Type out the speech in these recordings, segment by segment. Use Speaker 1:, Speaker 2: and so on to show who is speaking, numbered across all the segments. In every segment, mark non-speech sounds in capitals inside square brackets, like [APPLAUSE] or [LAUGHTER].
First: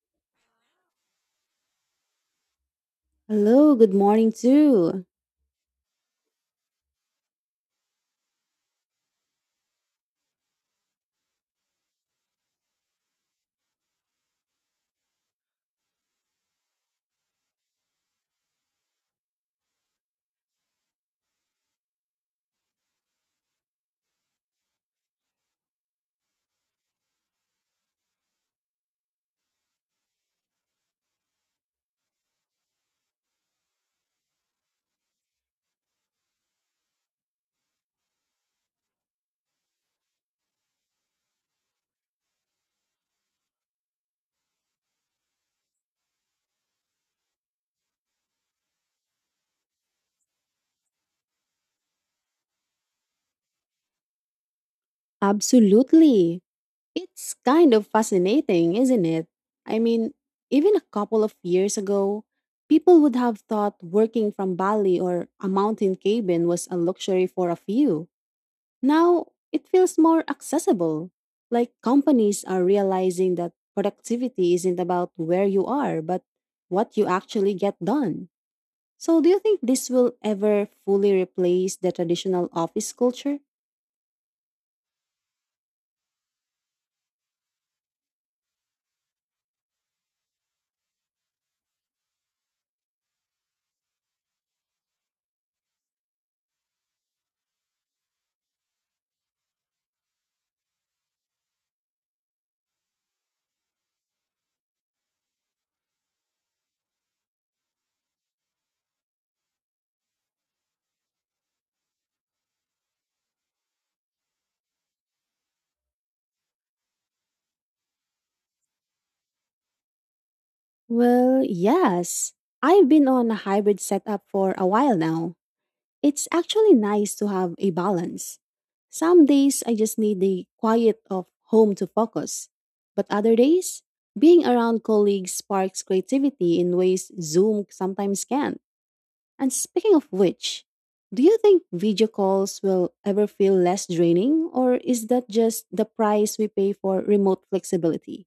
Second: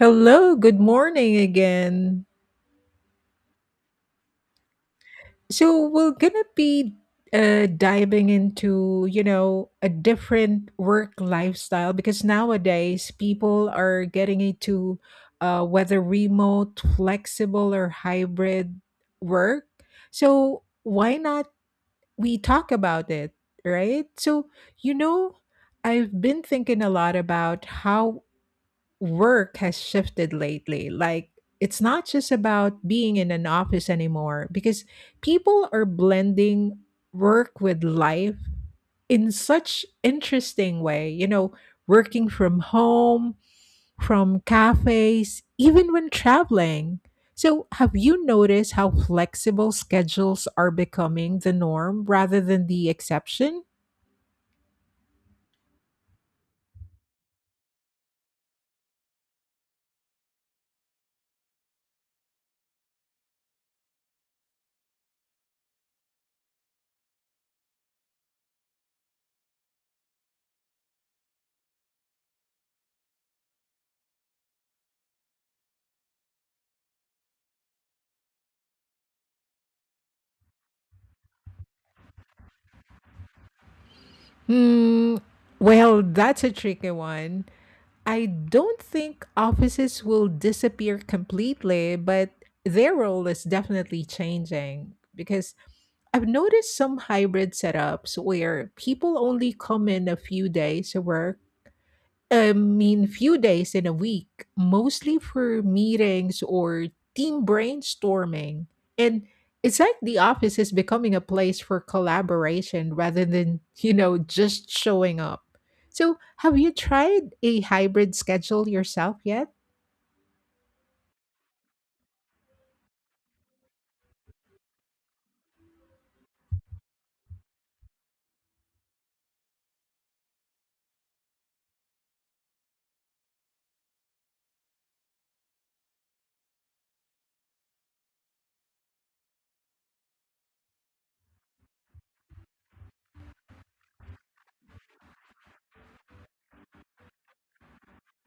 Speaker 1: Hello, good morning again.
Speaker 2: Hello, good morning too.
Speaker 1: So we're gonna be diving into a different work lifestyle because nowadays people are getting into whether remote, flexible, or hybrid work. So why not we talk about it, right? You know, I've been thinking a lot about how work has shifted lately. Like, it's not just about being in an office anymore because people are blending work with life in such interesting way. You know, working from home, from cafes, even when traveling. So, have you noticed how flexible schedules are becoming the norm rather than the exception?
Speaker 2: Absolutely. It's kind of fascinating, isn't it? I mean, even a couple of years ago, people would have thought working from Bali or a mountain cabin was a luxury for a few. Now, it feels more accessible. Like companies are realizing that productivity isn't about where you are, but what you actually get done. So, do you think this will ever fully replace the traditional office culture?
Speaker 1: Hmm. Well, that's a tricky one. I don't think offices will disappear completely, but their role is definitely changing because I've noticed some hybrid setups where people only come in a few days to work I mean, few days in a week, mostly for meetings or team brainstorming. And it's like the office is becoming a place for collaboration rather than, just showing up. So, have you tried a hybrid schedule yourself yet?
Speaker 2: Well, yes. I've been on a hybrid setup for a while now. It's actually nice to have a balance. Some days I just need the quiet of home to focus, but other days, being around colleagues sparks creativity in ways Zoom sometimes can. And speaking of which, do you think video calls will ever feel less draining, or is that just the price we pay for remote flexibility?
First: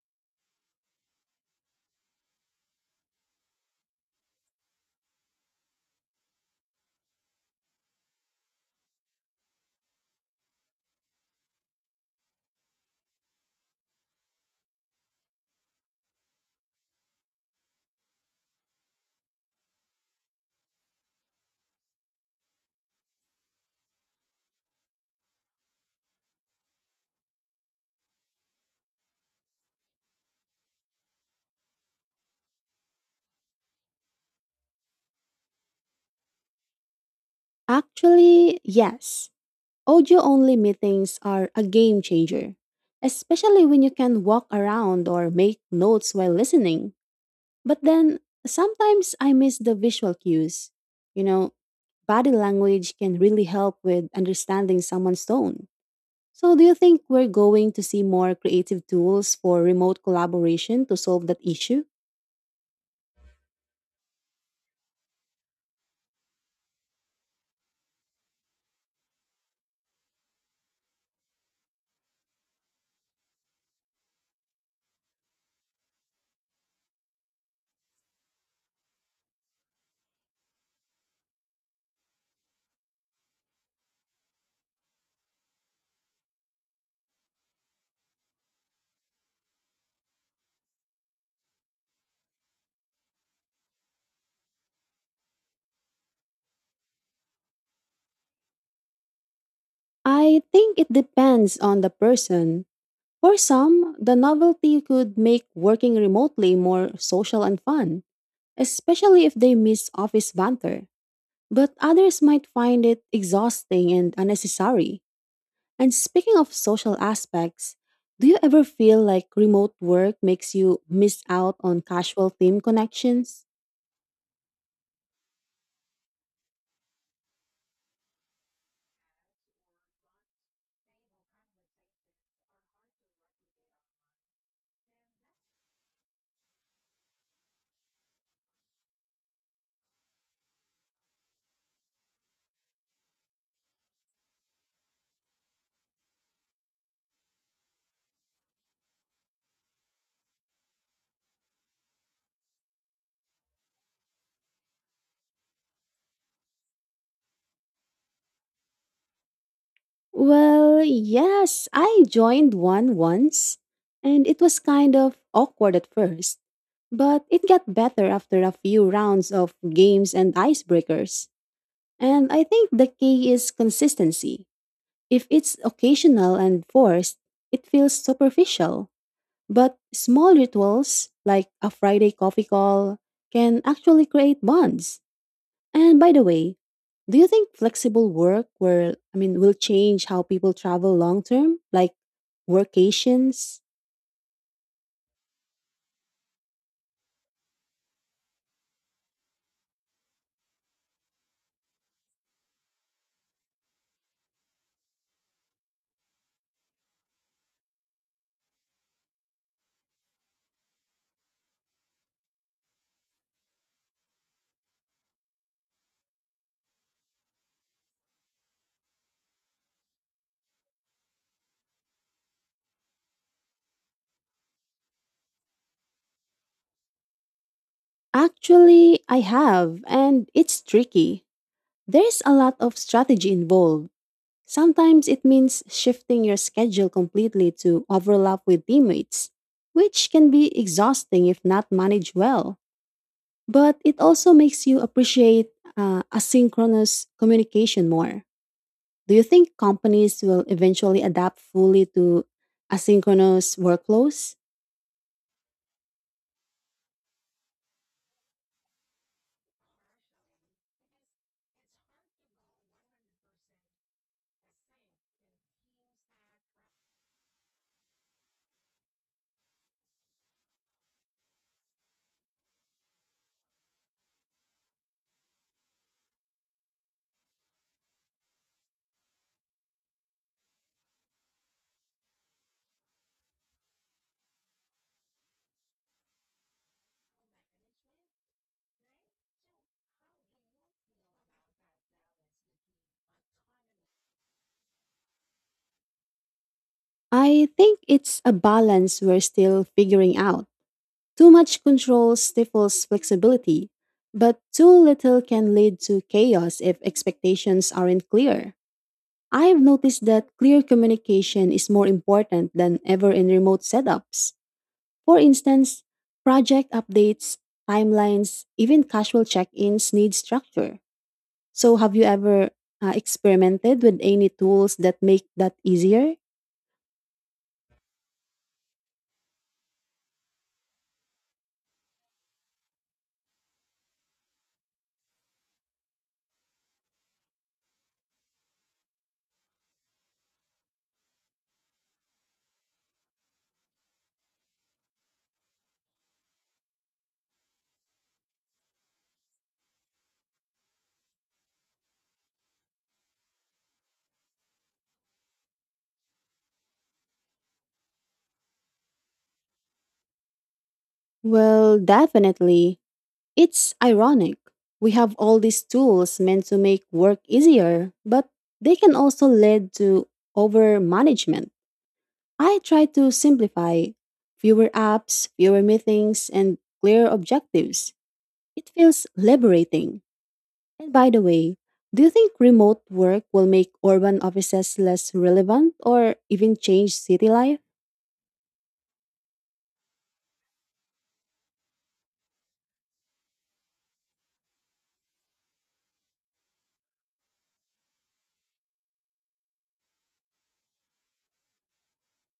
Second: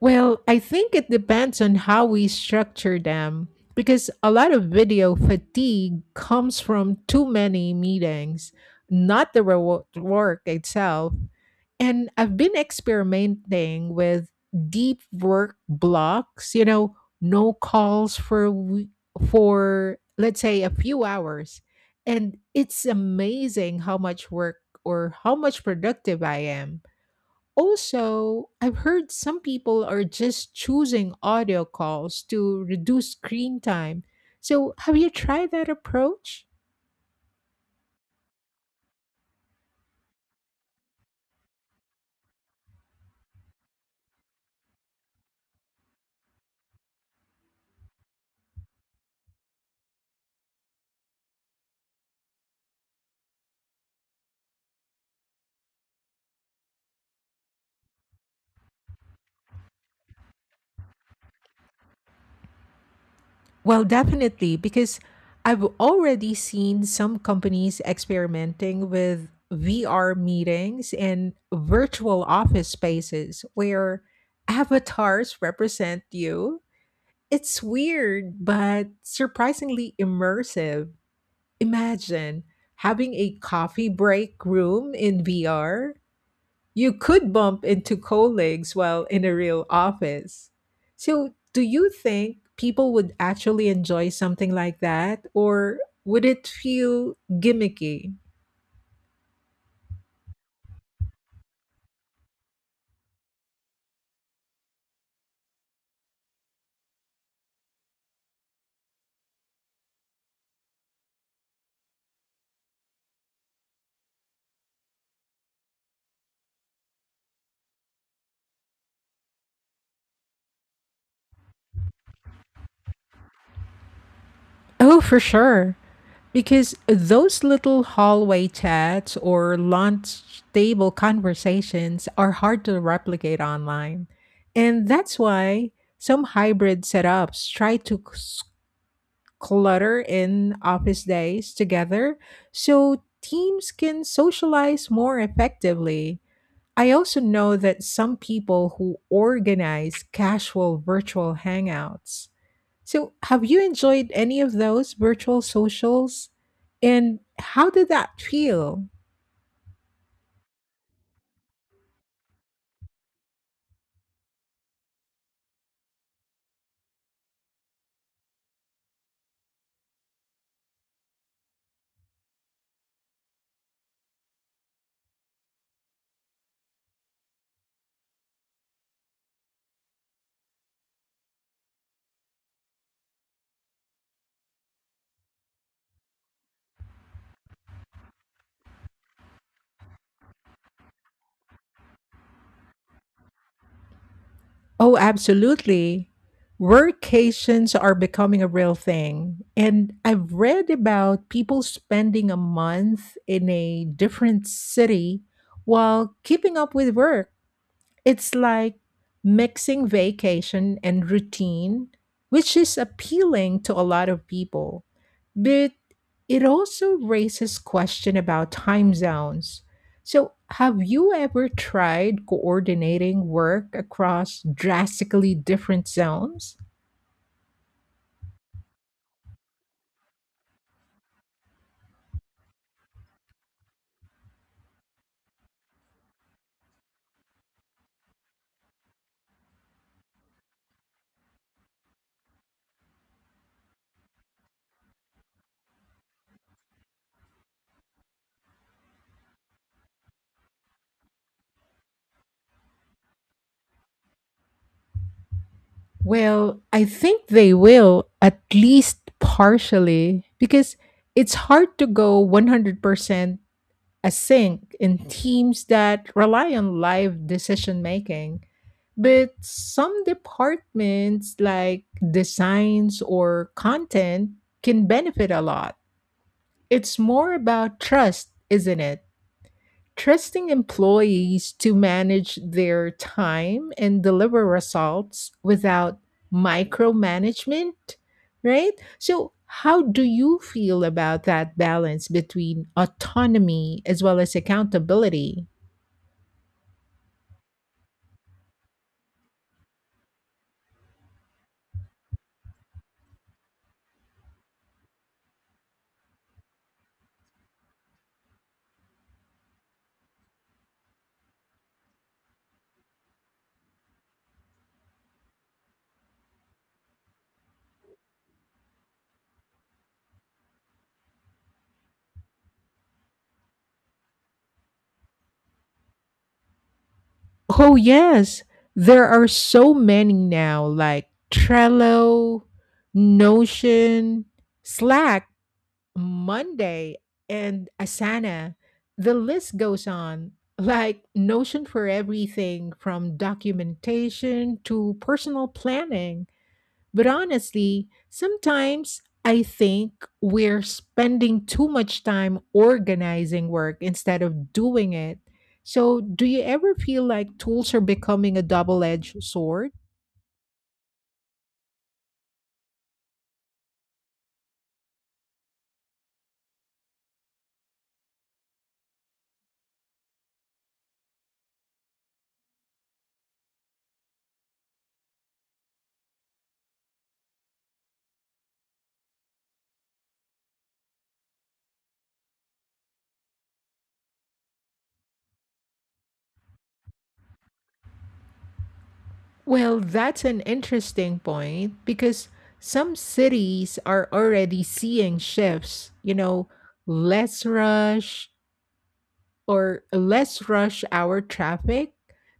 Speaker 1: Well, I think it depends on how we structure them because a lot of video fatigue comes from too many meetings, not the work itself. And I've been experimenting with deep work blocks, you know, no calls for for let's say a few hours. And it's amazing how much work or how much productive I am. Also, I've heard some people are just choosing audio calls to reduce screen time. So, have you tried that approach?
Speaker 2: Actually, yes. Audio only meetings are a game changer, especially when you can walk around or make notes while listening. But then sometimes I miss the visual cues. You know, body language can really help with understanding someone's tone. So, do you think we're going to see more creative tools for remote collaboration to solve that issue?
Speaker 1: Well, definitely, because I've already seen some companies experimenting with VR meetings and virtual office spaces where avatars represent you. It's weird, but surprisingly immersive. Imagine having a coffee break room in VR you could bump into colleagues while in a real office. So, do you think people would actually enjoy something like that, or would it feel gimmicky?
Speaker 2: I think it depends on the person. For some, the novelty could make working remotely more social and fun, especially if they miss office banter. But others might find it exhausting and unnecessary. And speaking of social aspects, do you ever feel like remote work makes you miss out on casual team connections?
Speaker 1: Oh, for sure. Because those little hallway chats or lunch table conversations are hard to replicate online. And that's why some hybrid setups try to clutter in office days together so teams can socialize more effectively. I also know that some people who organize casual virtual hangouts. So, have you enjoyed any of those virtual socials? And how did that feel?
Speaker 2: Well, yes, I joined one once, and it was kind of awkward at first, but it got better after a few rounds of games and icebreakers. And I think the key is consistency. If it's occasional and forced, it feels superficial. But small rituals, like a Friday coffee call, can actually create bonds. And by the way, do you think flexible work will I mean will change how people travel long term? Like workations?
Speaker 1: Oh, absolutely. Workations are becoming a real thing. And I've read about people spending a month in a different city while keeping up with work. It's like mixing vacation and routine, which is appealing to a lot of people. But it also raises question about time zones. So, have you ever tried coordinating work across drastically different zones?
Speaker 2: Actually, I have, and it's tricky. There's a lot of strategy involved. Sometimes it means shifting your schedule completely to overlap with teammates, which can be exhausting if not managed well. But it also makes you appreciate asynchronous communication more. Do you think companies will eventually adapt fully to asynchronous workflows?
Speaker 1: Well, I think they will at least partially because it's hard to go 100% a sink in teams that rely on live decision making. But some departments, like designs or content, can benefit a lot. It's more about trust, isn't it? Trusting employees to manage their time and deliver results without micromanagement, right? So, how do you feel about that balance between autonomy as well as accountability?
Speaker 2: I think it's a balance we're still figuring out. Too much control stifles flexibility, but too little can lead to chaos if expectations aren't clear. I have noticed that clear communication is more important than ever in remote setups. For instance, project updates, timelines, even casual check-ins need structure. So, have you ever experimented with any tools that make that easier?
Speaker 1: Oh yes, there are so many now like Trello, Notion, Slack, Monday, and Asana. The list goes on. Like Notion for everything from documentation to personal planning. But honestly, sometimes I think we're spending too much time organizing work instead of doing it. So, do you ever feel like tools are becoming a double edged sword?
Speaker 2: Well, definitely. It's ironic. We have all these tools meant to make work easier, but they can also lead to over management. I try to simplify fewer apps, fewer meetings, and clear objectives. It feels liberating. And by the way, do you think remote work will make urban offices less relevant or even change city life?
Speaker 1: Well, that's an interesting point because some cities are already seeing shifts, you know, less rush, or less rush hour traffic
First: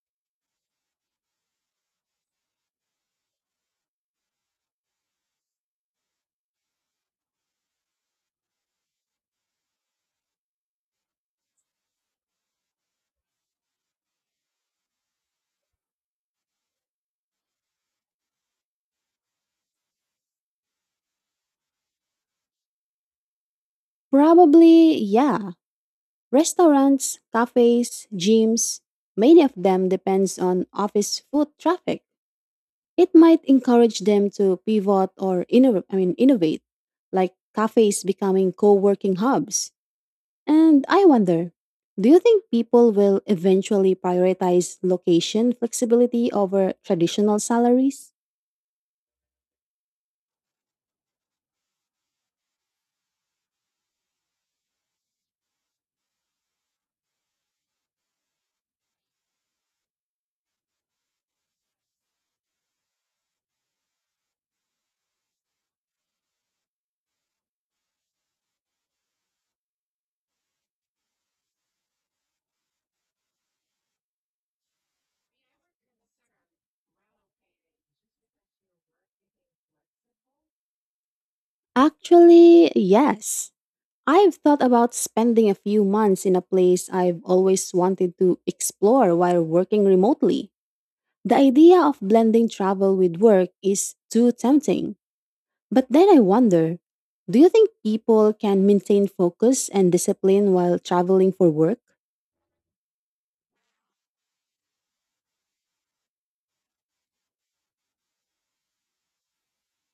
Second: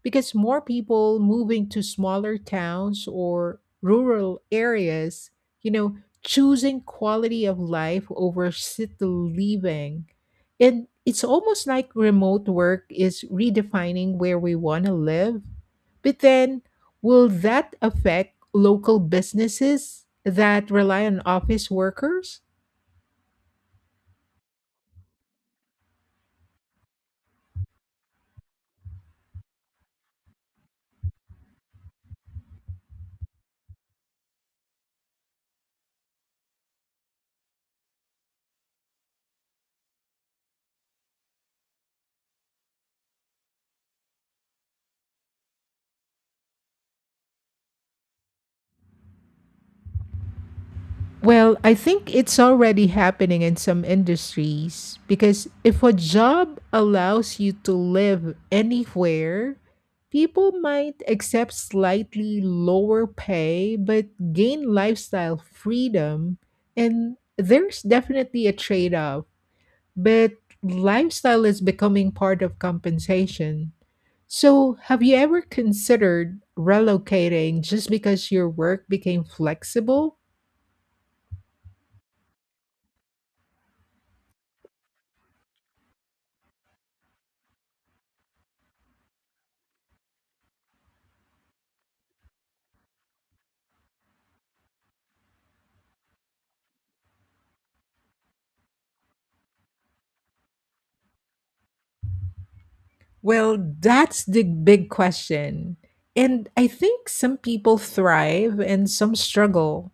Speaker 1: because more people moving to smaller towns or rural areas, you know, choosing quality of life over city living. And it's almost like remote work is redefining where we want to live. But then, will that affect local businesses that rely on office workers?
Speaker 2: Probably, yeah. Restaurants, cafes, gyms, many of them depends on office foot traffic. It might encourage them to pivot or innovate, I mean innovate, like cafes becoming co-working hubs. And I wonder, do you think people will eventually prioritize location flexibility over traditional salaries?
Speaker 1: Well, I think it's already happening in some industries because if a job allows you to live anywhere, people might accept slightly lower pay but gain lifestyle freedom. And there's definitely a trade off, but lifestyle is becoming part of compensation. So, have you ever considered relocating just because your work became flexible?
Speaker 2: Actually, yes. I've thought about spending a few months in a place I've always wanted to explore while working remotely. The idea of blending travel with work is too tempting. But then I wonder, do you think people can maintain focus and discipline while traveling for work?
Speaker 1: Well, that's the big question. And I think some people thrive and some struggle.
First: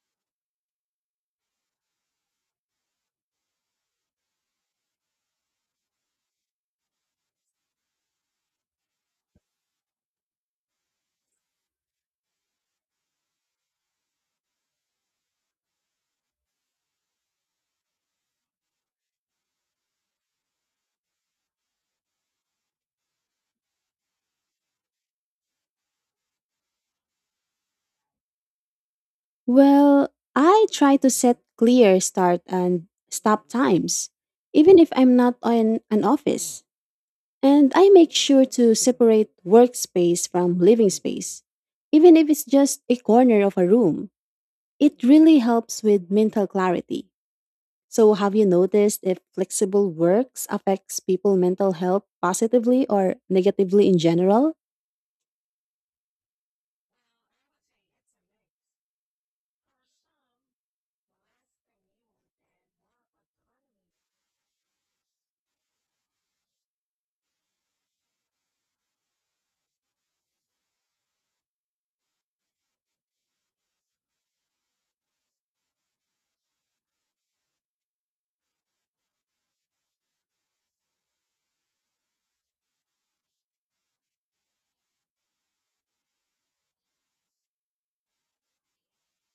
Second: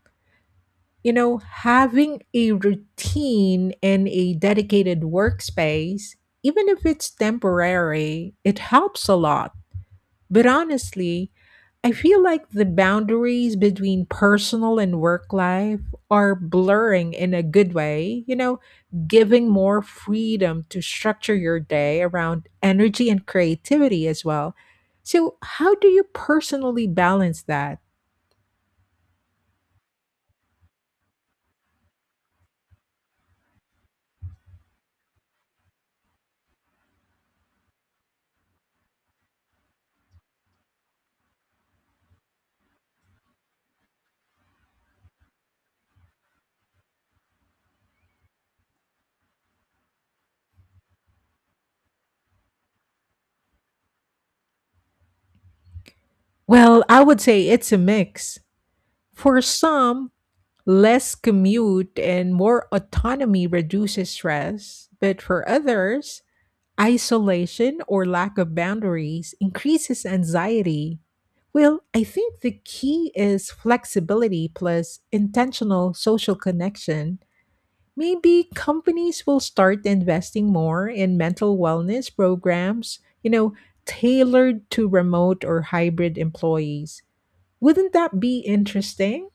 Speaker 1: You know, having a routine and a dedicated workspace, even if it's temporary, it helps a lot. But honestly, I feel like the boundaries between personal and work life are blurring in a good way, you know, giving more freedom to structure your day around energy and creativity as well. So, how do you personally balance that?
Speaker 2: Well, I try to set clear start and stop times, even if I'm not in an office. And I make sure to separate workspace from living space. Even if it's just a corner of a room, it really helps with mental clarity. So, have you noticed if flexible works affects people mental health positively or negatively in general?
Speaker 1: Well, I would say it's a mix. For some, less commute and more autonomy reduces stress, but for others, isolation or lack of boundaries increases anxiety. Well, I think the key is flexibility plus intentional social connection. Maybe companies will start investing more in mental wellness programs, you know, tailored to remote or hybrid employees. Wouldn't that be interesting?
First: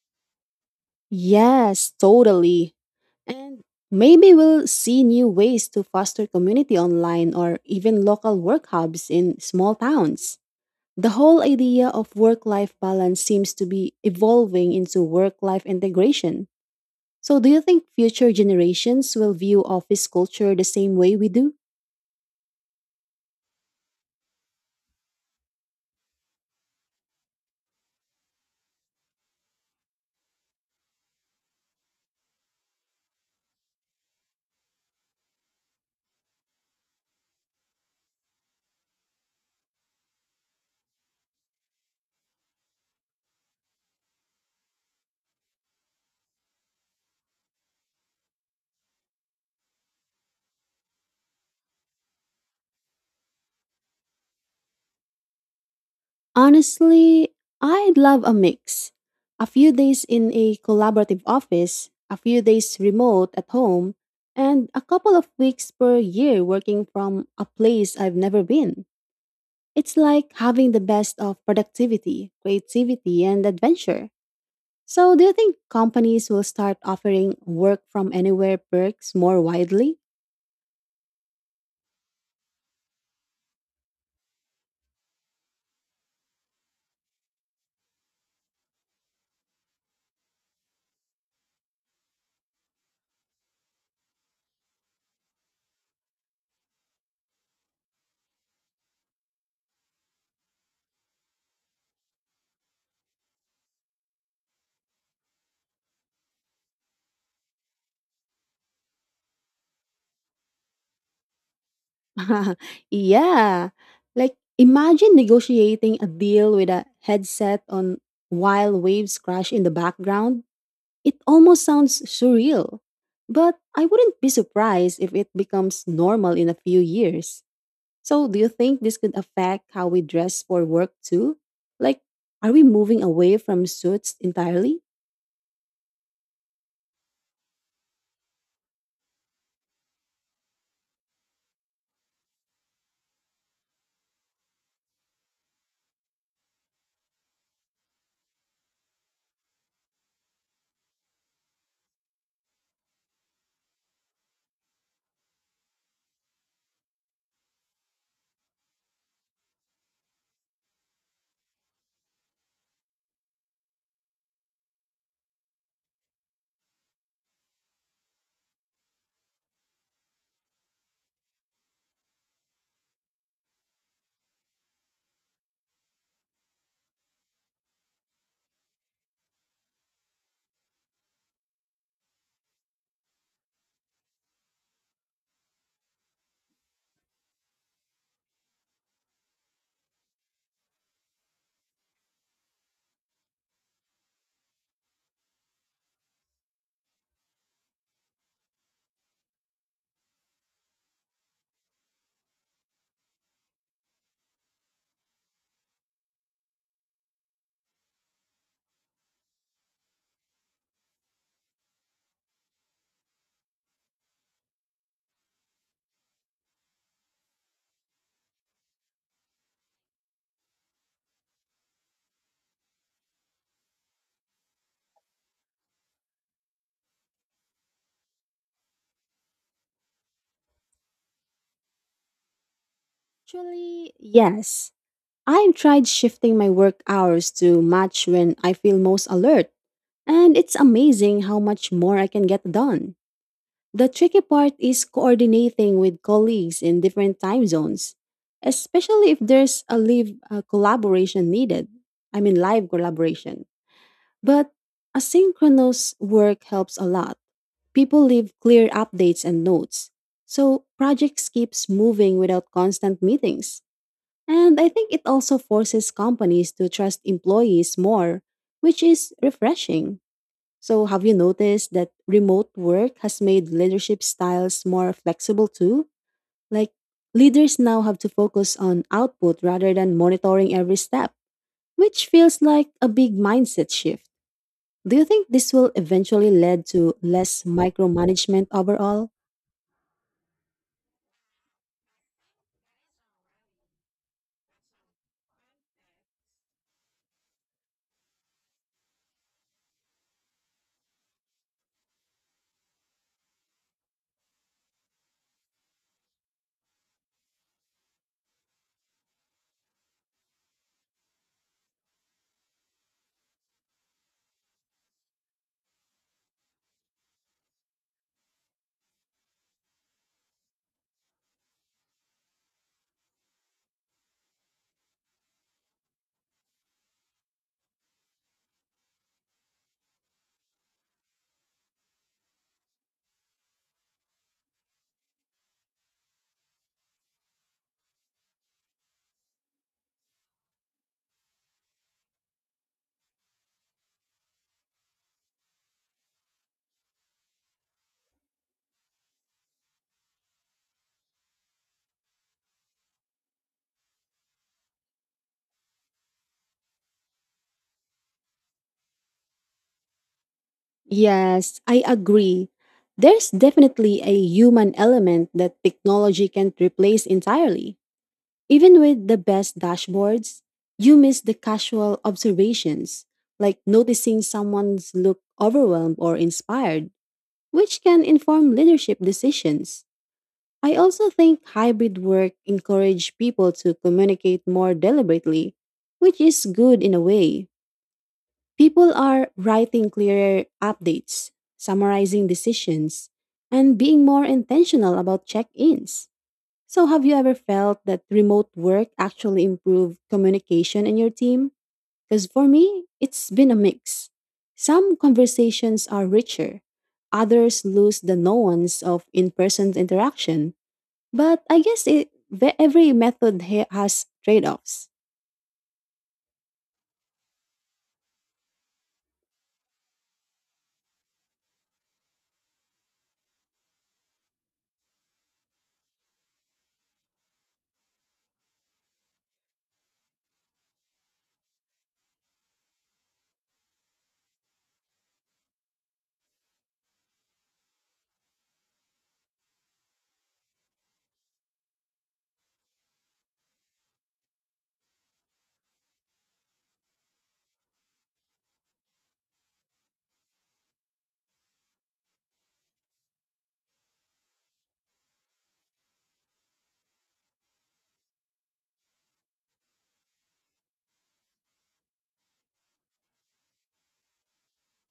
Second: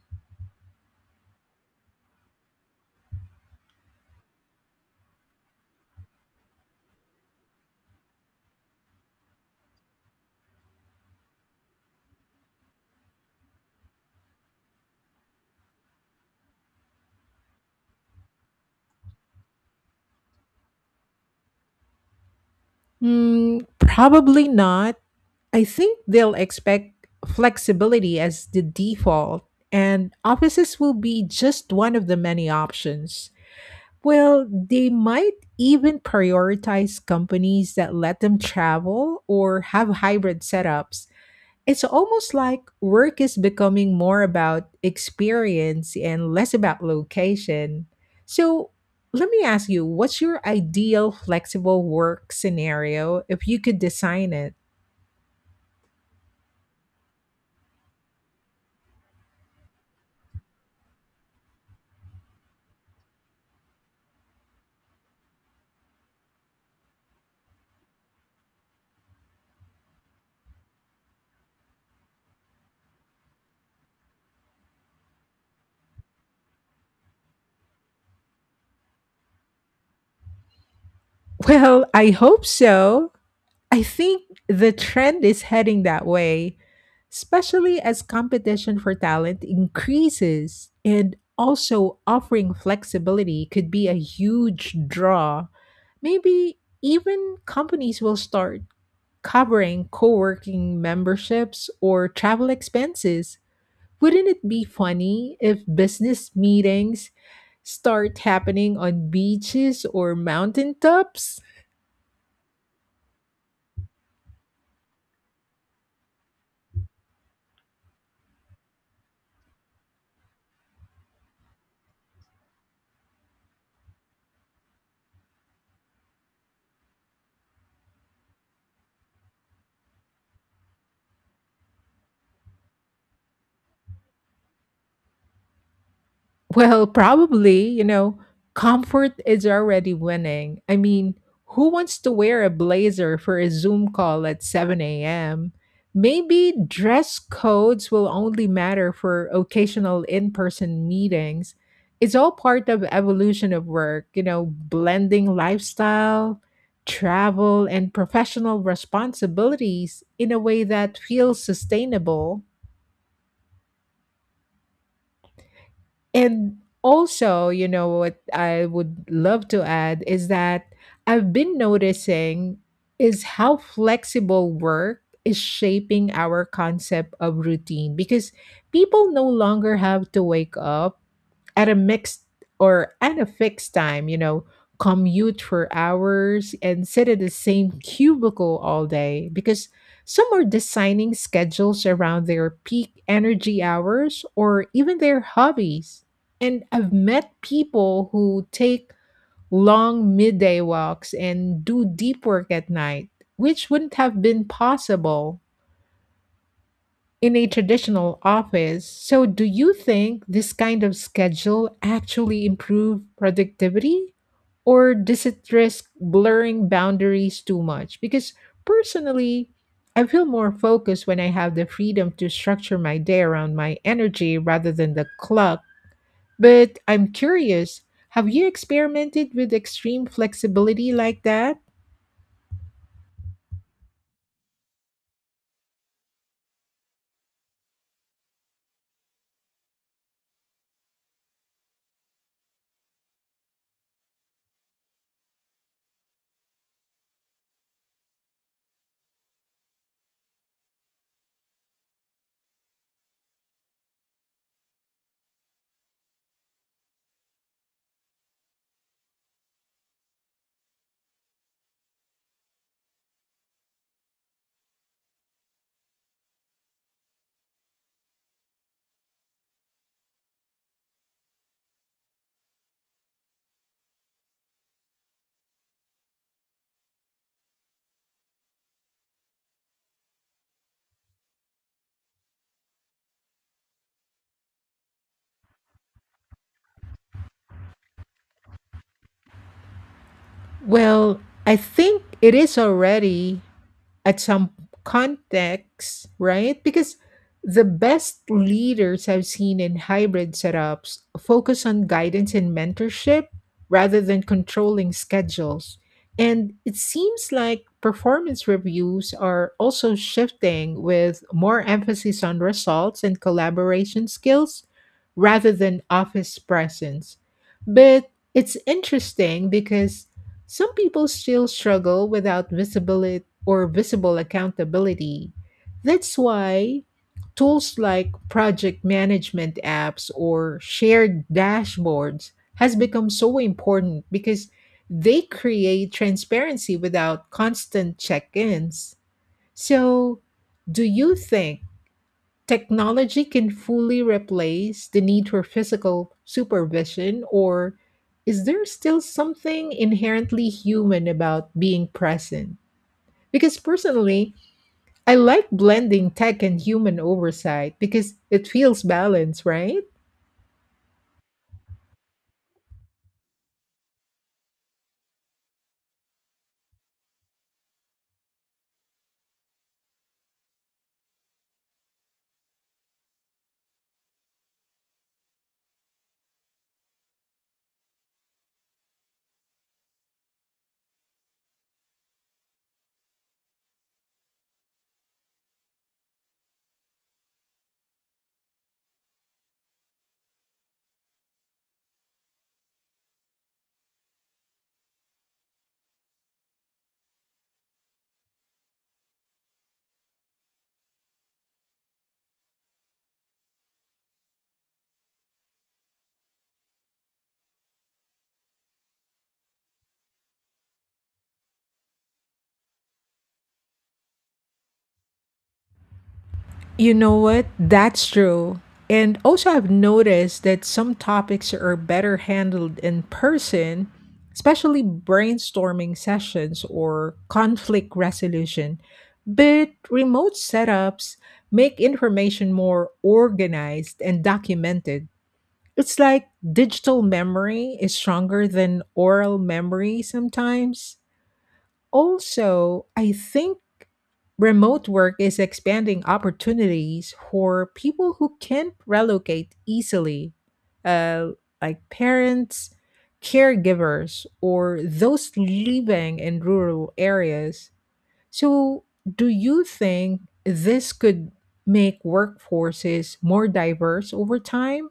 Speaker 2: Yes, totally. And maybe we'll see new ways to foster community online or even local work hubs in small towns. The whole idea of work life balance seems to be evolving into work life integration. So, do you think future generations will view office culture the same way we do?
Speaker 1: Mm, probably not. I think they'll expect flexibility as the default, and offices will be just one of the many options. Well, they might even prioritize companies that let them travel or have hybrid setups. It's almost like work is becoming more about experience and less about location. So, let me ask you, what's your ideal flexible work scenario if you could design it?
Speaker 2: Honestly, I'd love a mix. A few days in a collaborative office, a few days remote at home, and a couple of weeks per year working from a place I've never been. It's like having the best of productivity, creativity, and adventure. So, do you think companies will start offering work from anywhere perks more widely?
Speaker 1: Well, I hope so. I think the trend is heading that way, especially as competition for talent increases and also offering flexibility could be a huge draw. Maybe even companies will start covering co-working memberships or travel expenses. Wouldn't it be funny if business meetings start happening on beaches or mountaintops?
Speaker 2: [LAUGHS] yeah. Like, imagine negotiating a deal with a headset on while waves crash in the background. It almost sounds surreal. But I wouldn't be surprised if it becomes normal in a few years. So, do you think this could affect how we dress for work too? Like, are we moving away from suits entirely?
Speaker 1: Well, probably, you know, comfort is already winning. I mean, who wants to wear a blazer for a Zoom call at 7 a.m.? Maybe dress codes will only matter for occasional in person meetings. It's all part of evolution of work, you know, blending lifestyle, travel, and professional responsibilities in a way that feels sustainable. And also, you know, what I would love to add is that I've been noticing is how flexible work is shaping our concept of routine because people no longer have to wake up at a mixed or at a fixed time, you know, commute for hours and sit at the same cubicle all day because some are designing schedules around their peak energy hours or even their hobbies. And I've met people who take long midday walks and do deep work at night, which wouldn't have been possible in a traditional office. So, do you think this kind of schedule actually improve productivity or does it risk blurring boundaries too much? Because personally, I feel more focused when I have the freedom to structure my day around my energy rather than the clock. But I'm curious, have you experimented with extreme flexibility like that?
Speaker 2: Actually, yes. I've tried shifting my work hours to match when I feel most alert, and it's amazing how much more I can get done. The tricky part is coordinating with colleagues in different time zones, especially if there's a live collaboration needed. Live collaboration. But asynchronous work helps a lot. People leave clear updates and notes, so projects keeps moving without constant meetings. And I think it also forces companies to trust employees more, which is refreshing. So, have you noticed that remote work has made leadership styles more flexible too? Like, leaders now have to focus on output rather than monitoring every step, which feels like a big mindset shift. Do you think this will eventually lead to less micromanagement overall?
Speaker 1: Well, I think it is already at some context, right? Because the best leaders I've seen in hybrid setups focus on guidance and mentorship rather than controlling schedules. And it seems like performance reviews are also shifting with more emphasis on results and collaboration skills rather than office presence. But it's interesting because some people still struggle without visible or visible accountability. That's why tools like project management apps or shared dashboards has become so important because they create transparency without constant check-ins. So, do you think technology can fully replace the need for physical supervision or is there still something inherently human about being present? Because personally, I like blending tech and human oversight because it feels balanced, right?
Speaker 2: Yes, I agree. There's definitely a human element that technology can't replace entirely. Even with the best dashboards, you miss the casual observations, like noticing someone's look overwhelmed or inspired, which can inform leadership decisions. I also think hybrid work encourage people to communicate more deliberately, which is good in a way. People are writing clearer updates, summarizing decisions, and being more intentional about check ins. So, have you ever felt that remote work actually improved communication in your team? Because for me, it's been a mix. Some conversations are richer, others lose the nuance of in person interaction. But I guess it, every method has trade offs.
Speaker 1: You know what? That's true. And also, I've noticed that some topics are better handled in person, especially brainstorming sessions or conflict resolution. But remote setups make information more organized and documented. It's like digital memory is stronger than oral memory sometimes. Also, I think remote work is expanding opportunities for people who can't relocate easily, uh, like parents, caregivers, or those living in rural areas. So, do you think this could make workforces more diverse over time?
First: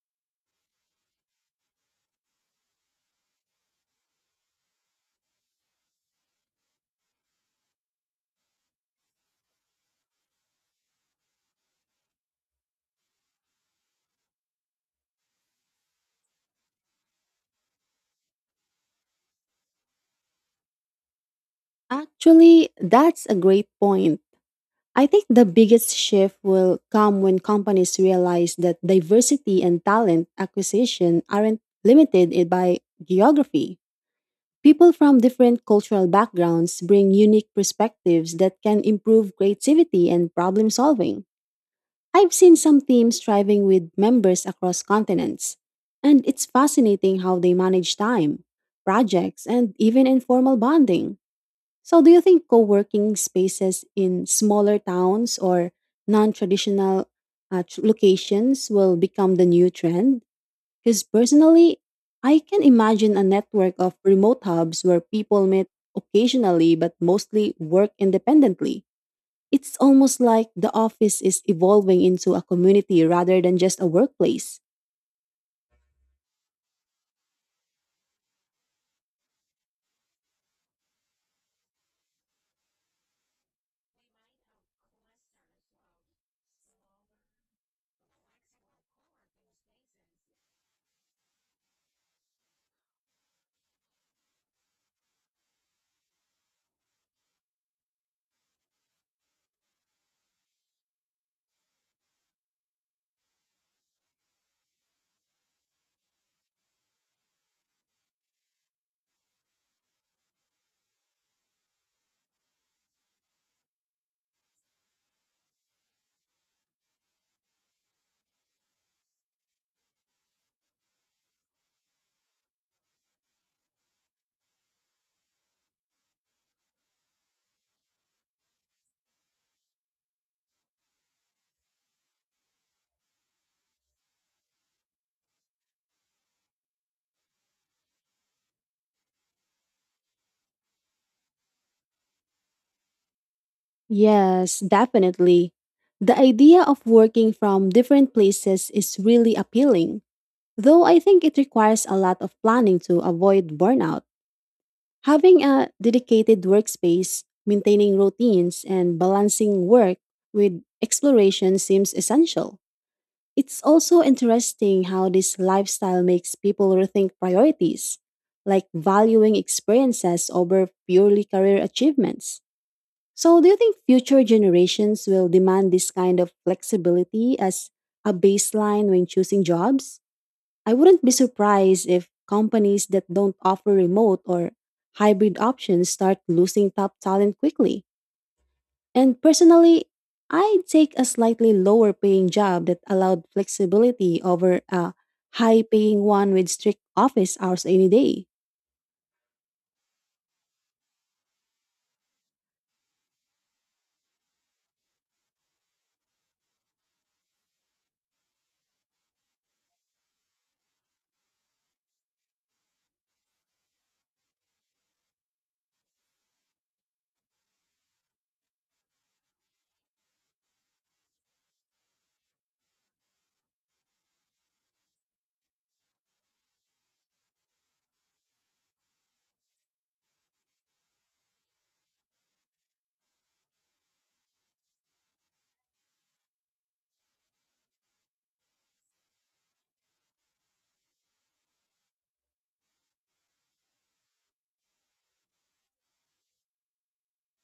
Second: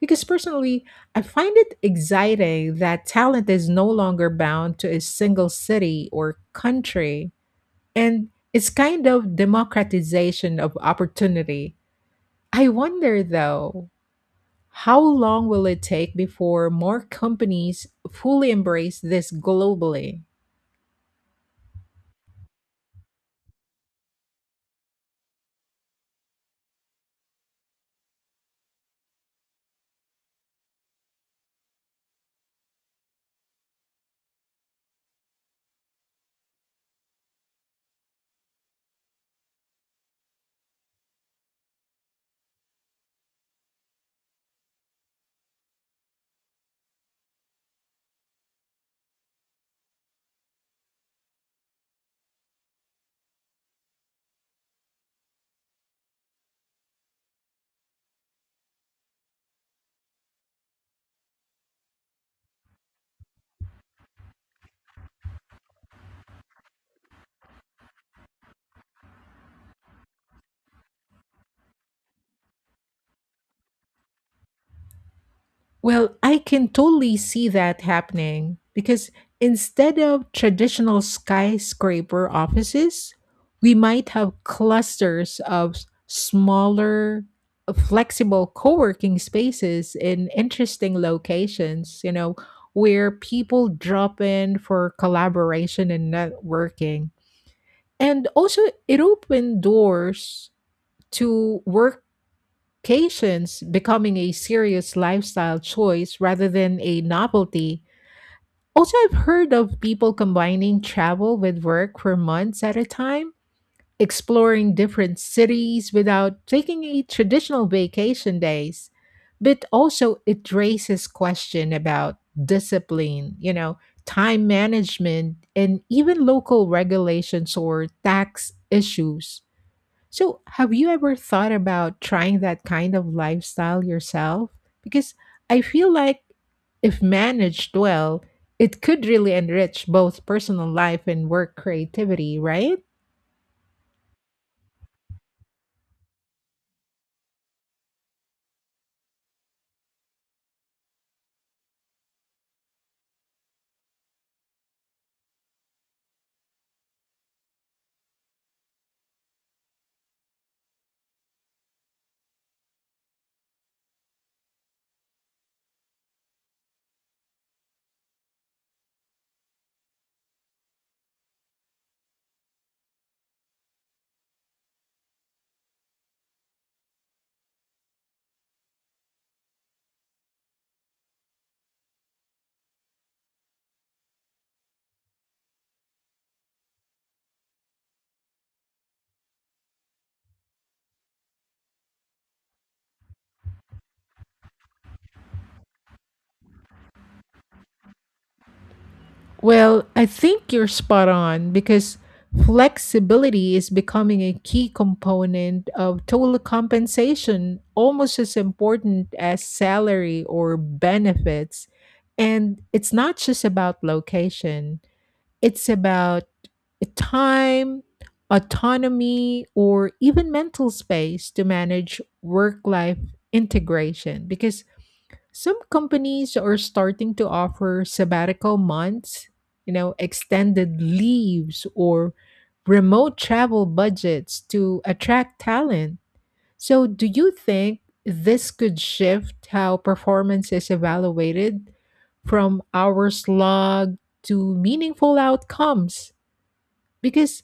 Speaker 1: Because personally, I find it exciting that talent is no longer bound to a single city or country. And it's kind of democratization of opportunity. I wonder though, how long will it take before more companies fully embrace this globally?
Speaker 2: Actually, that's a great point. I think the biggest shift will come when companies realize that diversity and talent acquisition aren't limited by geography. People from different cultural backgrounds bring unique perspectives that can improve creativity and problem solving. I've seen some teams thriving with members across continents, and it's fascinating how they manage time, projects, and even informal bonding. So, do you think co working spaces in smaller towns or non traditional locations will become the new trend? Because personally, I can imagine a network of remote hubs where people meet occasionally but mostly work independently. It's almost like the office is evolving into a community rather than just a workplace.
Speaker 1: Well, I can totally see that happening because instead of traditional skyscraper offices, we might have clusters of smaller, flexible co working spaces in interesting locations, you know, where people drop in for collaboration and networking. And also, it opened doors to work patience becoming a serious lifestyle choice rather than a novelty. Also, I've heard of people combining travel with work for months at a time, exploring different cities without taking a traditional vacation days. But also, it raises question about discipline, you know, time management, and even local regulations or tax issues so, have you ever thought about trying that kind of lifestyle yourself? Because I feel like if managed well, it could really enrich both personal life and work creativity, right?
Speaker 2: Yes, definitely. The idea of working from different places is really appealing. Though I think it requires a lot of planning to avoid burnout, having a dedicated workspace, maintaining routines, and balancing work with exploration seems essential. It's also interesting how this lifestyle makes people rethink priorities, like valuing experiences over purely career achievements. So, do you think future generations will demand this kind of flexibility as a baseline when choosing jobs? I wouldn't be surprised if companies that don't offer remote or hybrid options start losing top talent quickly. And personally, I'd take a slightly lower paying job that allowed flexibility over a high paying one with strict office hours any day.
Speaker 1: Well, I think you're spot on because flexibility is becoming a key component of total compensation, almost as important as salary or benefits. And it's not just about location. It's about time, autonomy, or even mental space to manage work life integration because some companies are starting to offer sabbatical months, you know, extended leaves, or remote travel budgets to attract talent. So, do you think this could shift how performance is evaluated from hours logged to meaningful outcomes? Because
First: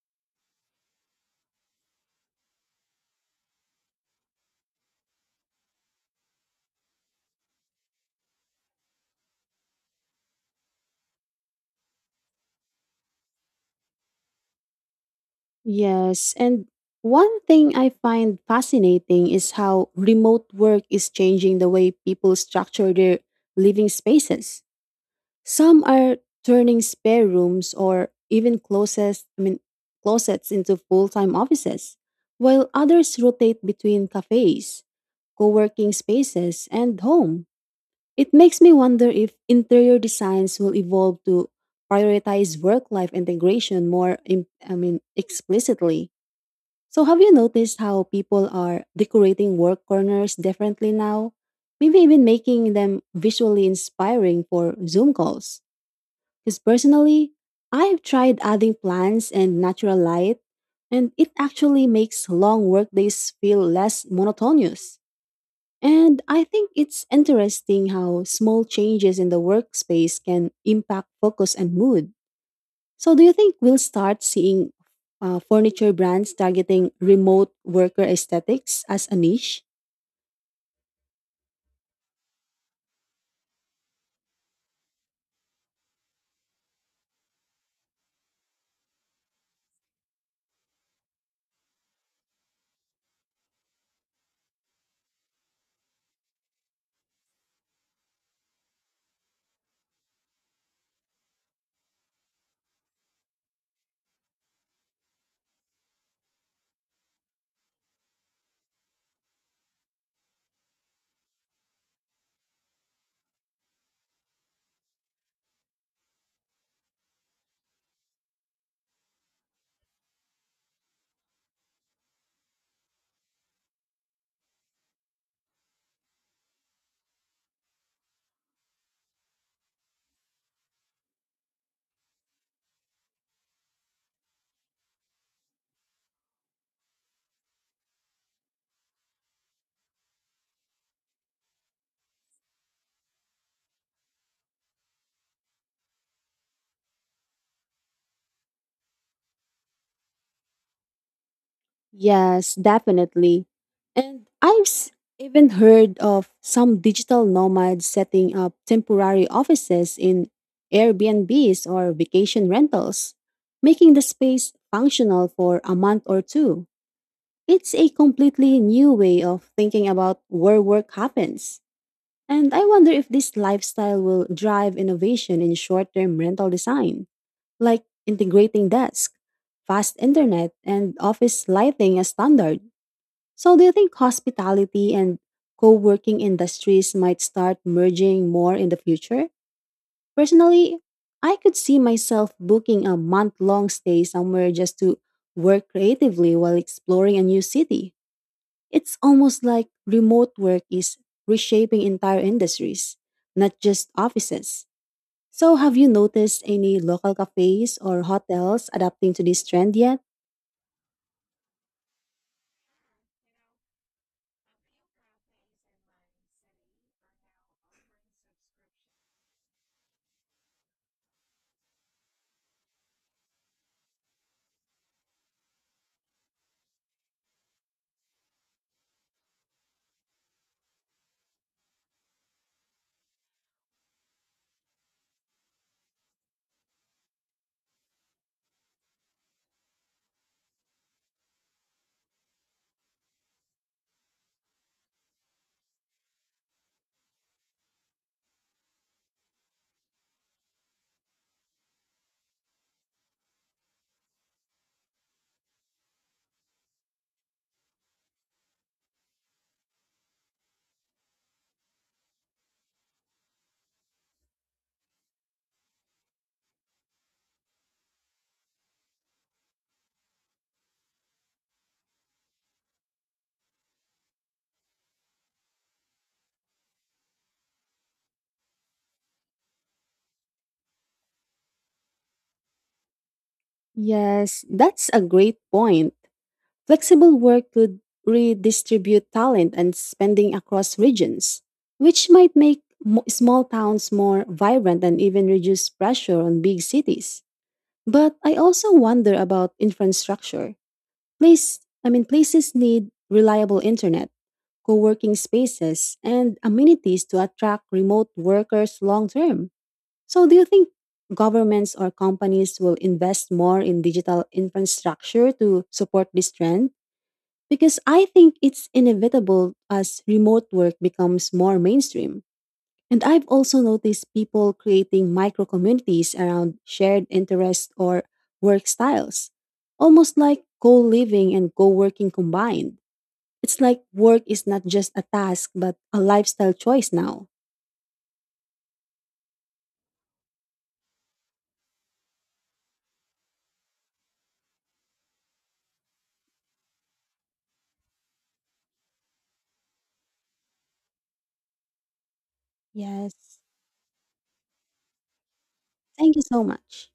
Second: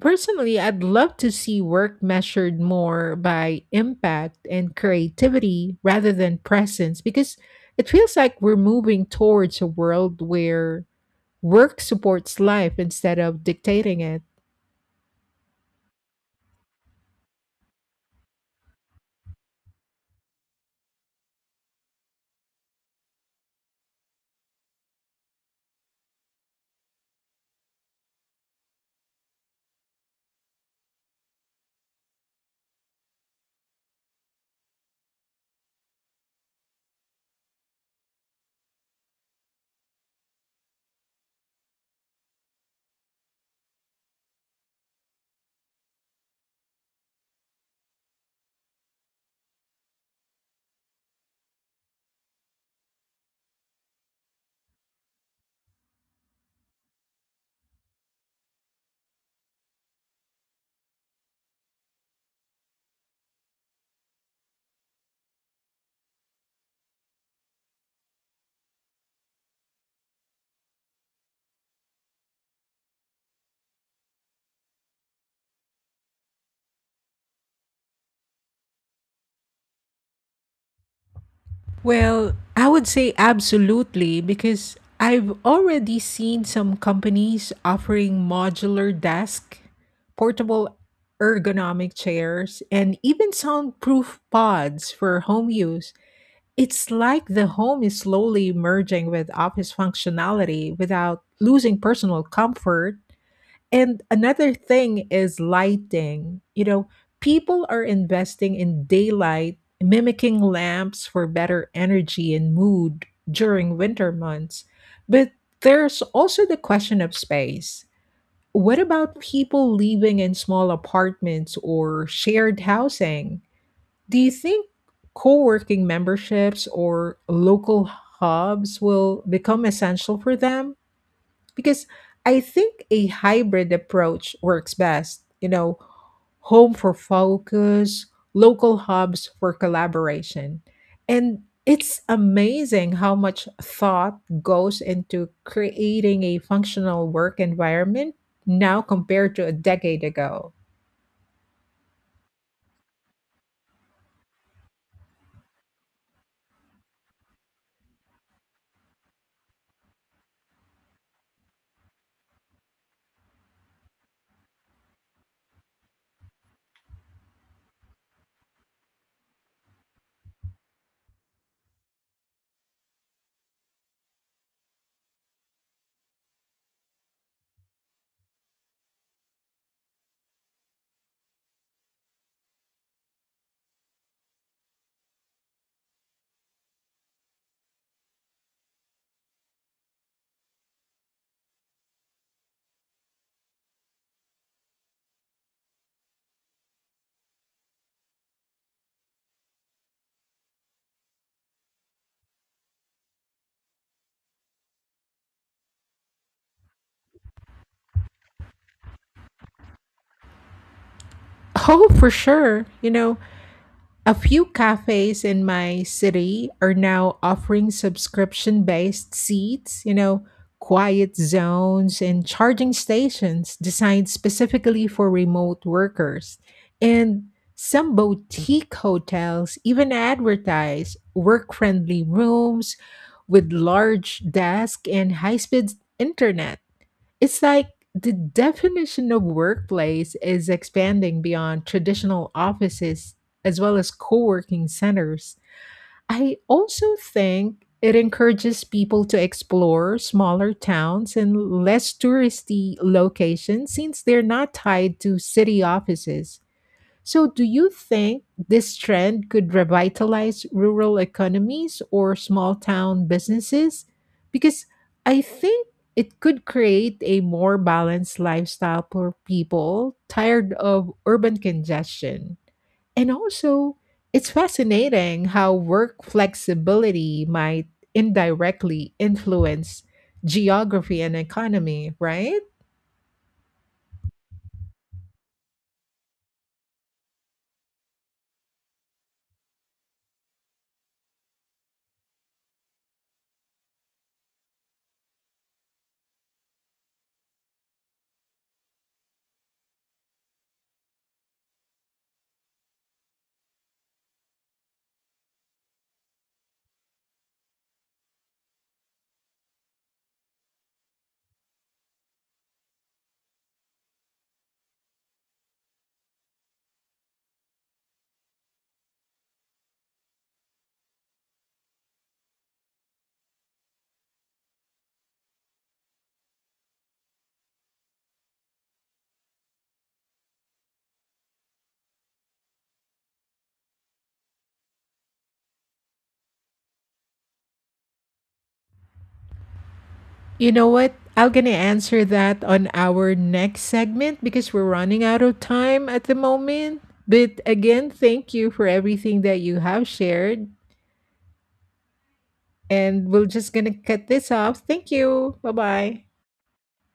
Speaker 1: personally, I'd love to see work measured more by impact and creativity rather than presence, because it feels like we're moving towards a world where work supports life instead of dictating it.
Speaker 2: Yes, and one thing I find fascinating is how remote work is changing the way people structure their living spaces. Some are turning spare rooms or even closets into full-time offices, while others rotate between cafes, co-working spaces, and home. It makes me wonder if interior designs will evolve to prioritize work-life integration more, explicitly. So have you noticed how people are decorating work corners differently now? Maybe even making them visually inspiring for Zoom calls. Because personally, I have tried adding plants and natural light, and it actually makes long workdays feel less monotonous. And I think it's interesting how small changes in the workspace can impact focus and mood. So, do you think we'll start seeing furniture brands targeting remote worker aesthetics as a niche?
Speaker 1: Well, I would say absolutely because I've already seen some companies offering modular desk, portable ergonomic chairs, and even soundproof pods for home use. It's like the home is slowly merging with office functionality without losing personal comfort. And another thing is lighting. You know, people are investing in daylight, mimicking lamps for better energy and mood during winter months. But there's also the question of space. What about people living in small apartments or shared housing? Do you think co working memberships or local hubs will become essential for them? Because I think a hybrid approach works best. You know, home for focus, local hubs for collaboration. And it's amazing how much thought goes into creating a functional work environment now compared to a decade ago.
Speaker 2: Yes, definitely. And even heard of some digital nomads setting up temporary offices in Airbnbs or vacation rentals, making the space functional for a month or two. It's a completely new way of thinking about where work happens. And I wonder if this lifestyle will drive innovation in short term rental design, like integrating desk, fast internet, and office lighting as standard. So, do you think hospitality and co working industries might start merging more in the future? Personally, I could see myself booking a month long stay somewhere just to work creatively while exploring a new city. It's almost like remote work is reshaping entire industries, not just offices. So, have you noticed any local cafes or hotels adapting to this trend yet?
Speaker 1: [LAUGHS] Oh, for sure. You know, a few cafes in my city are now offering subscription based seats, you know, quiet zones and charging stations designed specifically for remote workers. And some boutique hotels even advertise work friendly rooms with large desk and high speed internet. It's like the definition of workplace is expanding beyond traditional offices as well as co working centers. I also think it encourages people to explore smaller towns and less touristy locations since they're not tied to city offices. So, do you think this trend could revitalize rural economies or small town businesses? Because I think it could create a more balanced lifestyle for people tired of urban congestion. And also, it's fascinating how work flexibility might indirectly influence geography and economy, right?
Speaker 2: Yes, that's a great point. Flexible work could redistribute talent and spending across regions, which might make small towns more vibrant and even reduce pressure on big cities. But I also wonder about infrastructure. Places need reliable internet, co-working spaces, and amenities to attract remote workers long term. So, do you think governments or companies will invest more in digital infrastructure to support this trend? Because I think it's inevitable as remote work becomes more mainstream. And I've also noticed people creating micro communities around shared interests or work styles, almost like co living and co working combined. It's like work is not just a task, but a lifestyle choice now.
Speaker 1: You know what? I'm gonna answer that on our next segment because we're running out of time at the moment. But again, thank you for everything that you have shared. And we're
Speaker 2: Yes.
Speaker 1: just gonna cut this off. Thank you. Bye bye.
Speaker 2: Thank you so much.